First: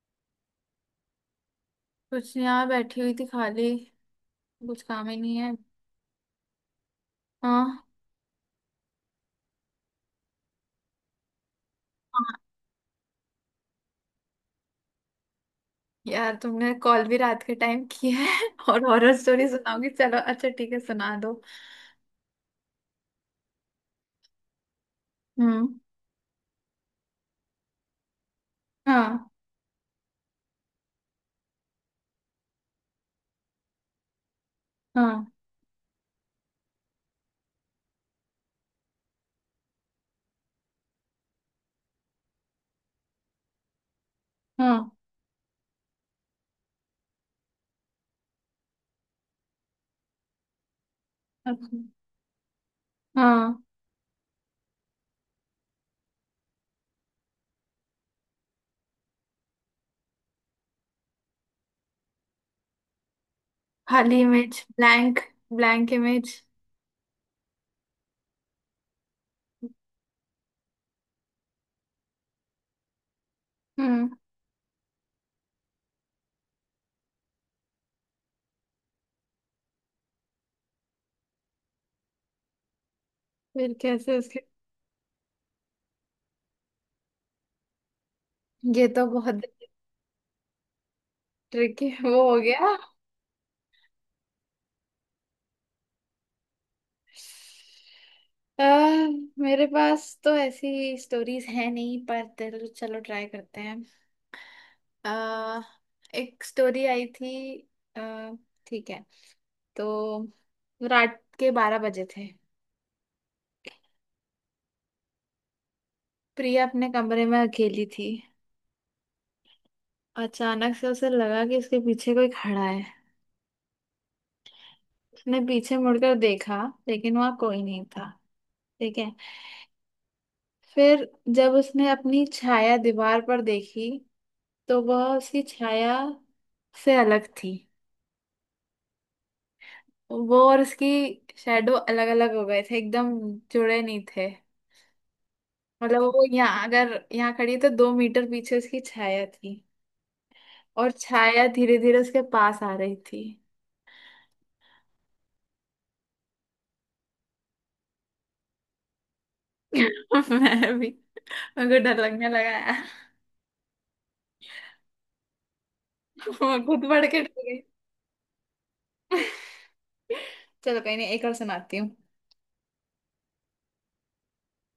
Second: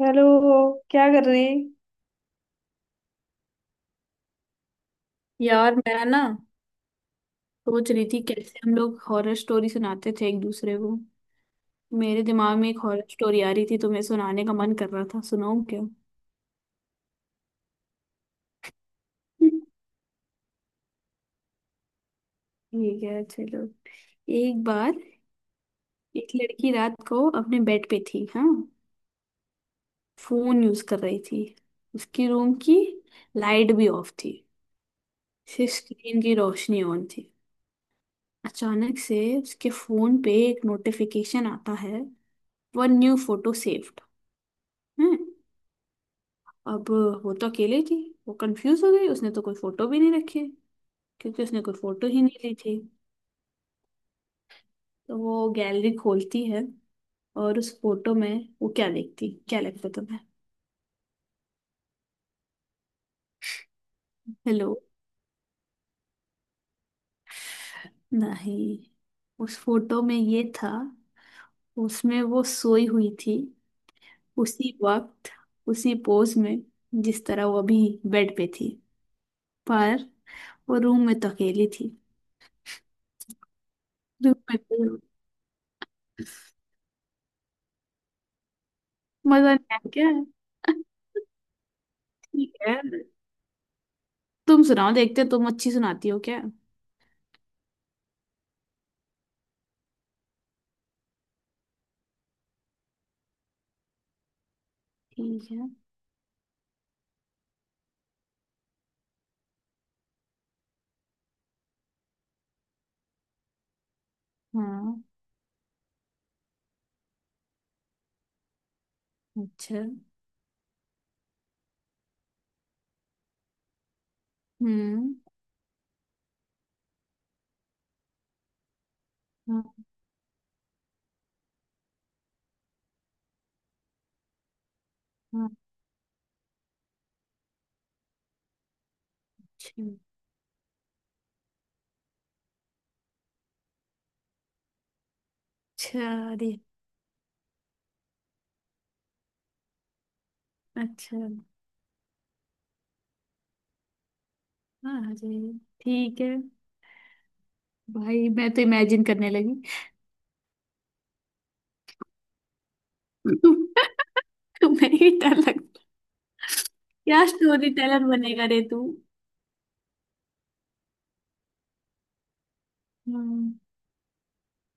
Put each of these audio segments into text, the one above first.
Hello. क्या कर रही? कुछ नहीं यार बैठी हुई थी खाली। कुछ काम ही नहीं है। यार मैं ना हाँ। सोच रही थी कैसे हम लोग हॉरर स्टोरी सुनाते थे एक दूसरे को। मेरे दिमाग में एक हॉरर स्टोरी आ रही थी तो मैं सुनाने का मन कर रहा था, सुनाऊं क्या? यार तुमने कॉल भी रात के टाइम की है। और हॉरर स्टोरी सुनाओगी। चलो अच्छा ठीक है सुना दो। ठीक है, चलो। एक बार हम्म। एक लड़की रात को अपने बेड पे थी, हाँ, हाँ। फोन यूज कर रही थी। उसकी रूम की लाइट भी ऑफ थी, हाँ। सिर्फ स्क्रीन की रोशनी ऑन थी। अचानक से उसके फोन पे एक नोटिफिकेशन आता है, वन न्यू फोटो सेव्ड। हाँ। अब वो तो अकेले थी, वो कंफ्यूज हो गई, उसने तो कोई फोटो भी नहीं रखी क्योंकि उसने कोई अच्छा। फोटो ही नहीं ली थी। हाँ। तो वो गैलरी खोलती है, और उस फोटो में वो क्या देखती, क्या लगता तुम्हें? खाली image hello. Blank. Blank image. नहीं, उस फोटो में ये था, उसमें वो सोई हुई थी, हम्म। उसी वक्त, उसी पोज में, जिस तरह वो अभी बेड पे थी। पर वो रूम में तो अकेली थी, फिर कैसे रूम उसके। में कोई- ये तो बहुत। मजा नहीं आया क्या? ट्रिकी वो हो ठीक गया। है, तुम सुनाओ, देखते हैं तुम अच्छी सुनाती हो क्या। आ, मेरे पास तो ऐसी स्टोरीज है नहीं पर चलो चलो ट्राई करते हैं। ठीक आ, है। एक स्टोरी आई थी। आ, ठीक है। तो रात के 12 बजे थे। हाँ। प्रिया अपने कमरे में अकेली थी। अच्छा। अचानक से उसे लगा कि उसके पीछे कोई खड़ा है। हम्म। उसने पीछे मुड़कर देखा लेकिन वहां कोई नहीं था। ठीक है। हाँ। फिर जब उसने अपनी छाया दीवार पर देखी तो वह उसकी हाँ, छाया से अलग थी। अच्छा। वो और उसकी शेडो अलग अलग हो गए थे एकदम। जुड़े नहीं थे। अच्छा। मतलब वो अरे। यहाँ अगर यहाँ खड़ी है तो 2 मीटर पीछे उसकी छाया थी। और अच्छा। छाया धीरे धीरे उसके पास आ रही थी। हाँ, अरे, ठीक है, भाई मैं तो इमेजिन करने लगी। मैं भी। मेरे को डर लगने लगा यार। तुम्हें ही डर लगता? मैं खुद बढ़ क्या के डर गई। स्टोरी टेलर बनेगा रे तू। चलो कहीं नहीं एक और सुनाती हूँ। हम्म।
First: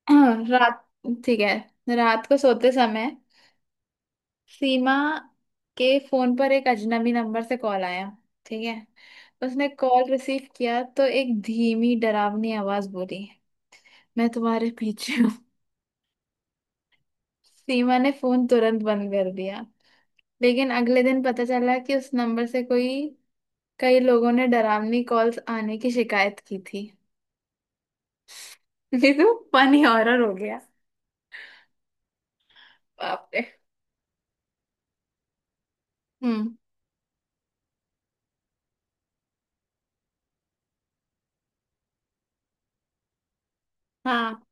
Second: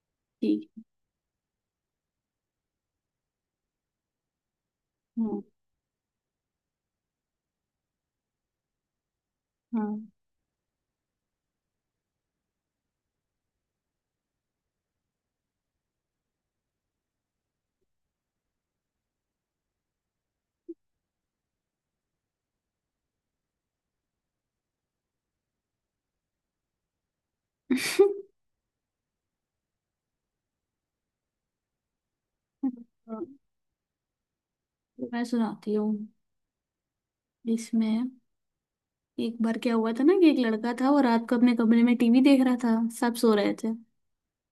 ठीक। रात। ठीक है, रात को सोते समय सीमा हाँ। के फोन पर एक अजनबी नंबर से कॉल आया। ठीक है। उसने हाँ। कॉल रिसीव किया तो एक धीमी डरावनी आवाज बोली, मैं तुम्हारे पीछे हूँ। सीमा ने फोन तुरंत बंद कर दिया। लेकिन अगले दिन पता चला कि उस नंबर से कोई कई लोगों ने डरावनी कॉल्स आने की शिकायत की थी। ये तो फनी हॉरर हो गया। हाँ, बाप रे। तो मैं सुनाती हूँ। हम्म। इसमें एक बार क्या हुआ था ना कि एक लड़का था, वो रात को अपने कमरे में टीवी देख रहा था, सब सो रहे थे। हाँ।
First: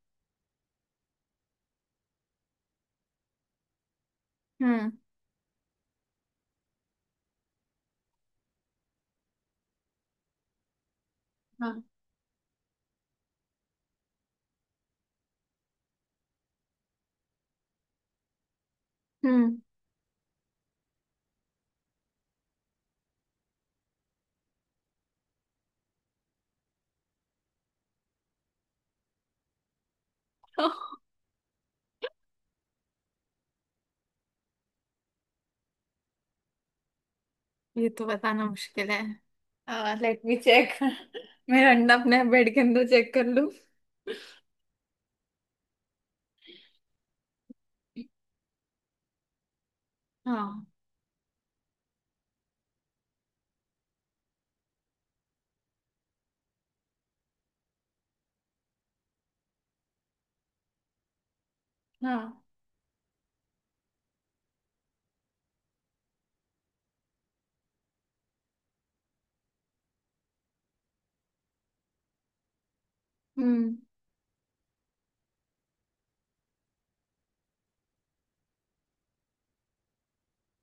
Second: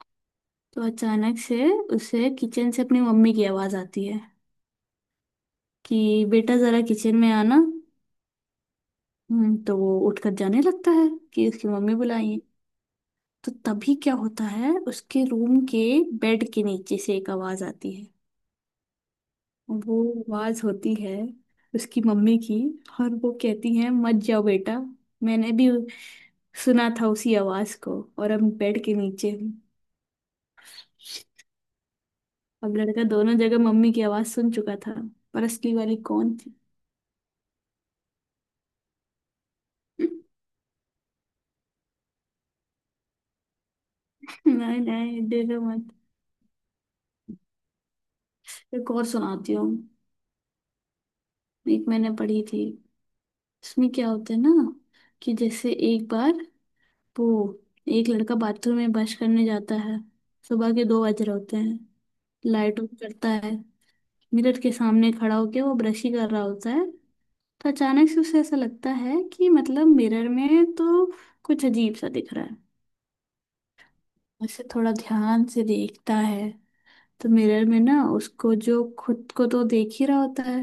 तो अचानक से उसे किचन से अपनी मम्मी की आवाज आती है हम्म। कि बेटा जरा किचन में आना। तो वो उठकर जाने लगता है कि उसकी हाँ। मम्मी बुलाई है। तो तभी क्या होता है, उसके रूम के बेड के नीचे से एक आवाज आती है। हम्म। वो आवाज होती है उसकी मम्मी की, और वो कहती है मत जाओ बेटा, मैंने भी सुना था उसी आवाज को और अब बेड के नीचे हूँ। अब लड़का दोनों जगह मम्मी की आवाज सुन चुका था, पर असली वाली कौन थी? ये तो बताना मुश्किल है। Let me check. मेरा अंडा अपने बेड के अंदर चेक कर लूं। नहीं नहीं, दे दो मत, एक और सुनाती हूँ। हाँ। एक मैंने पढ़ी थी। इसमें क्या होता है ना कि जैसे एक बार वो, एक लड़का बाथरूम में ब्रश करने जाता है, सुबह के दो बज रहे होते हैं। हाँ। लाइट ऑफ करता है, मिरर के सामने खड़ा होके वो ब्रश ही कर रहा होता है। तो अचानक से उसे ऐसा लगता है कि मतलब मिरर में तो कुछ अजीब सा दिख रहा है। हम्म। उसे थोड़ा ध्यान से देखता है तो मिरर में ना, उसको जो खुद को तो देख ही रहा होता है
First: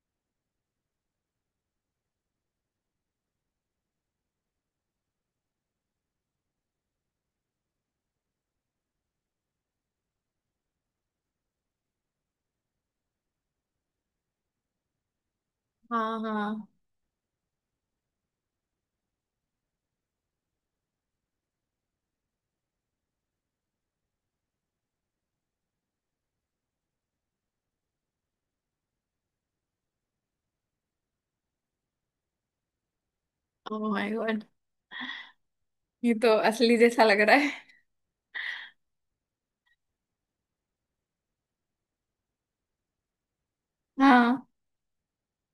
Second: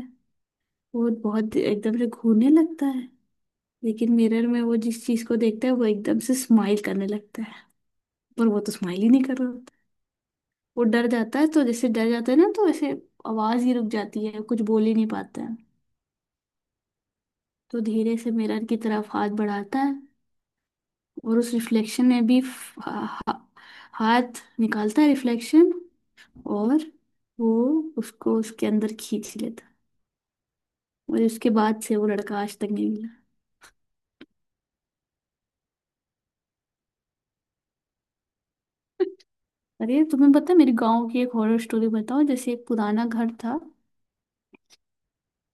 वो बहुत एकदम से घूरने लगता है। लेकिन मिरर में वो जिस चीज को देखता है वो एकदम से स्माइल करने लगता है, पर वो तो स्माइल ही नहीं कर रहा होता। वो डर जाता है, तो जैसे डर जाता है ना तो ऐसे आवाज ही रुक जाती है, कुछ बोल ही नहीं पाता है। हाँ। हाँ। तो धीरे से मिरर की तरफ हाथ बढ़ाता है, और उस रिफ्लेक्शन में भी फ- हा, हा- हाथ निकालता है रिफ्लेक्शन, और वो उसको उसके अंदर खींच लेता है। और उसके बाद से वो लड़का आज तक नहीं मिला। Oh my god. ये तो असली जैसा लग रहा है। अरे तुम्हें पता है मेरे गांव की एक हॉरर स्टोरी बताओ, जैसे एक पुराना घर था, हाँ।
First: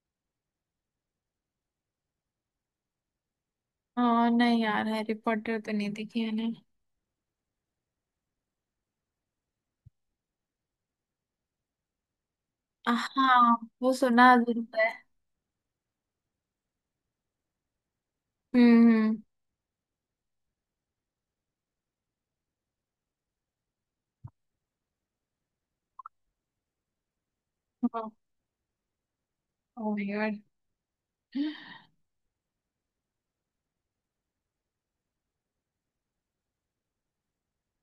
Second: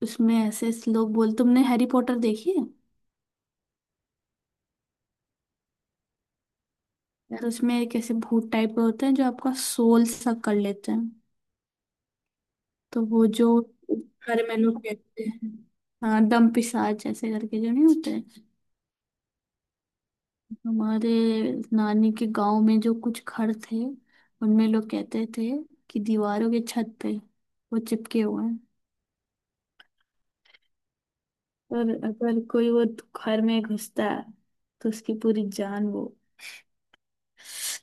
उसमें ऐसे ऐसे लोग बोल, तुमने हैरी पॉटर देखी है? हाँ नहीं यार हैरी पॉटर तो नहीं देखी मैंने। तो उसमें एक ऐसे भूत टाइप का होते हैं जो आपका सोल सब कर लेते हैं। तो वो हाँ। जो वो सुना घर में जरूर लोग है। कहते हैं, हाँ दम पिशाच ऐसे करके जो नहीं होते हैं। हम्म। हमारे नानी के गांव में जो कुछ घर थे, उनमें लोग कहते थे कि दीवारों के छत पे वो ओह चिपके हुए हैं। My god. और अगर कोई वो घर में घुसता है तो उसकी पूरी जान वो,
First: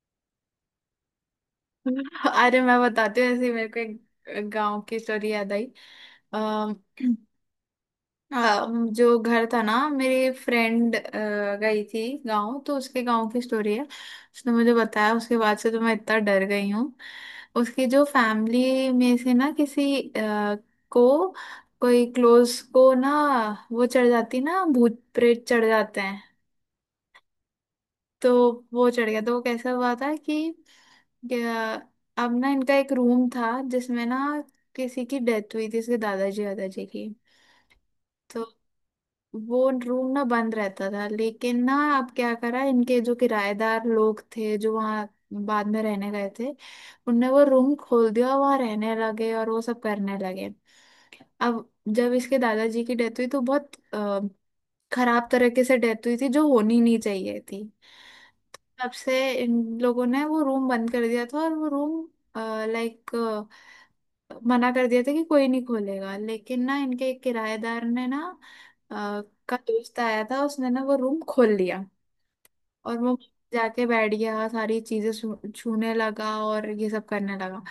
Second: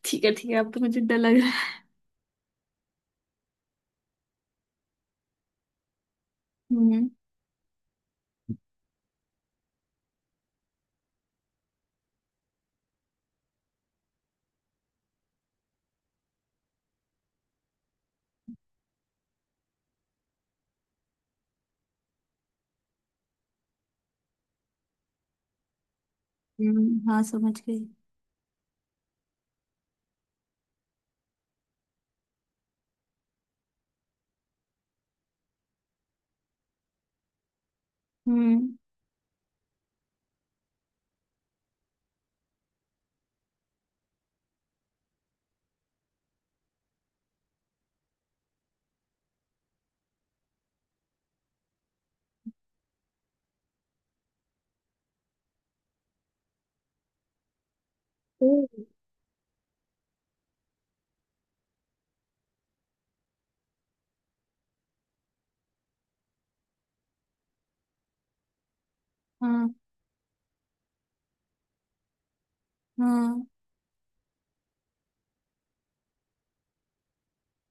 ठीक है ठीक है, अब तो मुझे डर लग रहा है। अरे मैं बताती हूँ, ऐसे ही मेरे को एक गांव की स्टोरी याद आई। अः हम्म। हाँ। जो घर था ना मेरी फ्रेंड गई थी गांव तो उसके गांव की स्टोरी है, उसने मुझे बताया। उसके बाद से तो मैं इतना डर गई हूँ। उसकी जो फैमिली में से ना किसी को, कोई क्लोज को ना, वो चढ़ जाती ना भूत प्रेत चढ़ जाते हैं। हाँ समझ गई। तो वो चढ़ गया तो वो कैसा हुआ था कि अ, अब ना इनका एक रूम था जिसमें ना किसी की डेथ हुई थी, इसके दादाजी दादाजी की। तो हम्म। वो रूम ना बंद रहता था लेकिन ना अब क्या करा, इनके जो किराएदार लोग थे जो वहाँ बाद में रहने गए थे, उनने वो रूम खोल दिया, वहाँ रहने लगे और वो सब करने लगे। अब जब इसके दादाजी की डेथ हुई तो बहुत खराब तरीके से डेथ हुई थी, जो होनी नहीं चाहिए थी। ओ। तब से इन लोगों ने वो रूम बंद कर दिया था और वो रूम लाइक मना कर दिया था कि कोई नहीं खोलेगा। लेकिन ना इनके एक किराएदार ने ना अ, का हाँ। दोस्त आया था, उसने ना वो रूम खोल लिया। और वो हाँ जाके बैठ गया, सारी चीजें छूने लगा और ये सब करने लगा।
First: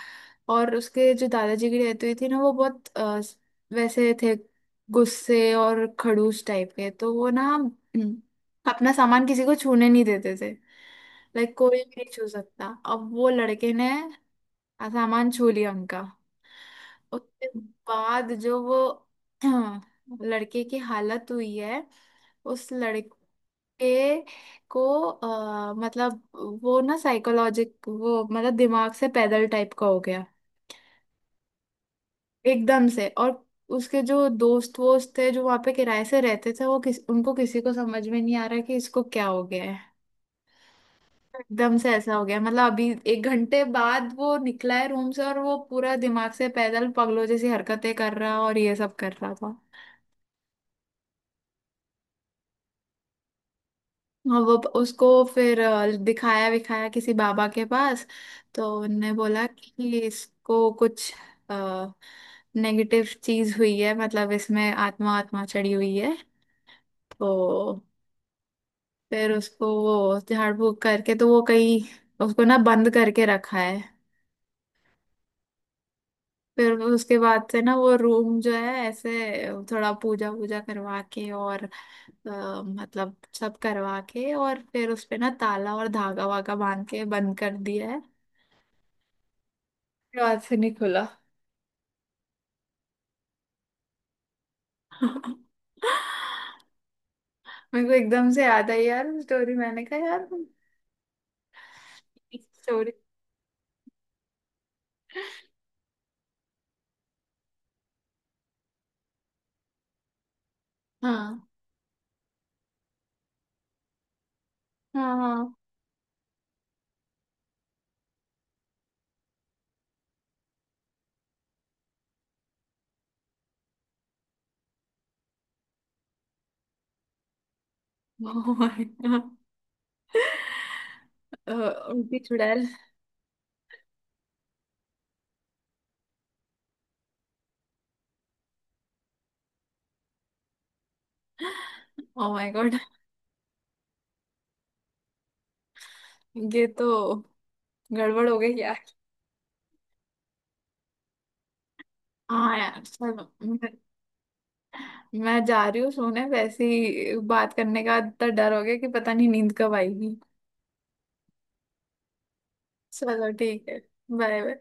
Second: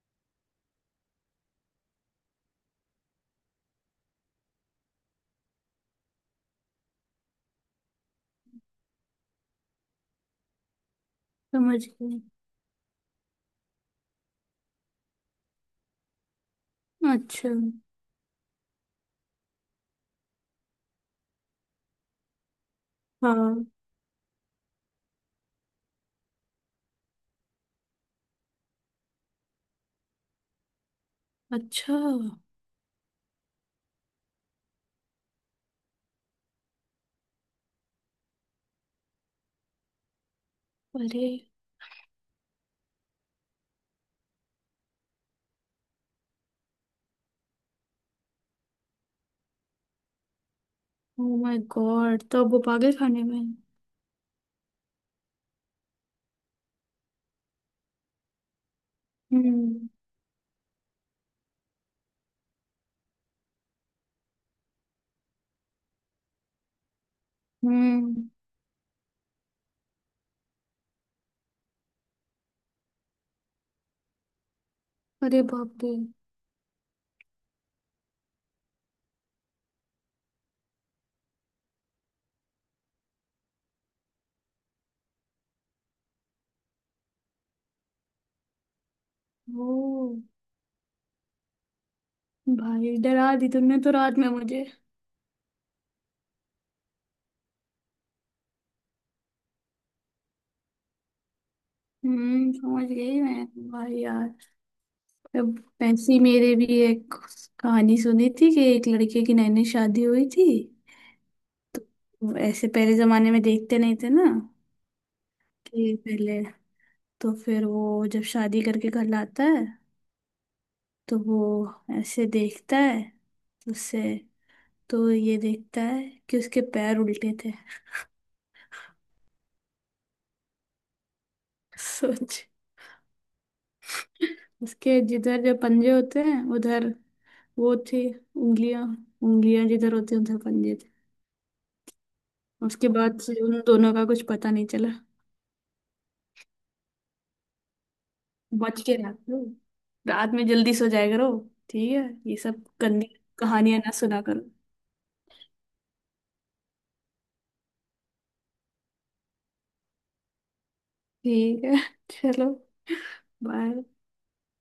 और उसके जो दादाजी की डेथ हुई थी ना वो बहुत वैसे थे, गुस्से और खड़ूस टाइप के। तो वो ना अपना सामान किसी को छूने नहीं देते थे। लाइक कोई समझ भी नहीं गई। छू सकता। अब वो लड़के ने सामान छू लिया उनका। उसके अच्छा। बाद जो वो लड़के की हालत हुई है, उस लड़के हाँ। ए को मतलब, वो ना साइकोलॉजिक वो मतलब दिमाग से पैदल टाइप का हो गया अच्छा। एकदम से। और उसके जो दोस्त वोस्त थे जो वहां पे किराए से रहते थे, वो किस उनको किसी को समझ में नहीं आ रहा कि इसको क्या हो गया है। अरे। एकदम से ऐसा हो गया, मतलब अभी 1 घंटे बाद वो निकला है रूम से और वो पूरा दिमाग से पैदल पागलों जैसी हरकतें कर रहा और ये सब कर रहा था। ओ माय गॉड, तो अब वो पागल खाने में है। हाँ, वो उसको फिर दिखाया विखाया किसी बाबा के पास तो उनने बोला हम्म। कि इसको कुछ नेगेटिव चीज हुई है, मतलब इसमें आत्मा आत्मा चढ़ी हुई है। तो हम्म। फिर उसको वो झाड़ फूक करके तो वो कहीं उसको ना बंद करके रखा है। अरे बाप रे। फिर वो उसके बाद से ना वो रूम जो है ऐसे थोड़ा पूजा वूजा करवा के और मतलब सब करवा के और फिर उस पे ना ताला और धागा वागा बांध के बंद कर दिया है। ओ। बाद से नहीं खुला। भाई डरा दी तुमने तो रात में मुझे। मेरे को एकदम से याद आई यार वो स्टोरी। मैंने कहा यार समझ स्टोरी। गई मैं। भाई यार, अब ऐसी मेरे भी एक कहानी सुनी थी, कि एक लड़के की नैनी शादी हुई थी। हाँ। तो ऐसे पहले जमाने में देखते नहीं थे ना हाँ। हाँ। कि पहले, तो फिर वो जब शादी करके घर लाता है, तो वो ऐसे देखता है, तो उससे, तो ये देखता है कि उसके पैर उल्टे थे। Oh my God. उल्टी सोच, चुड़ैल। उसके जिधर जो पंजे होते हैं उधर वो थी उंगलियां, उंगलियां जिधर होती हैं उधर पंजे थे। Oh my god. उसके बाद से उन दोनों का कुछ पता नहीं चला। ये तो गड़बड़ हो गई बच यार। के, रात में जल्दी सो जाया करो, ठीक है? ये हाँ सब यार। चलो गंदी मैं, कहानियां ना सुना करो। मैं जा रही हूँ सोने। वैसे ही बात करने का इतना डर हो गया कि पता नहीं नींद कब आएगी। ठीक है। चलो, चलो ठीक है। बाय। Bye bye.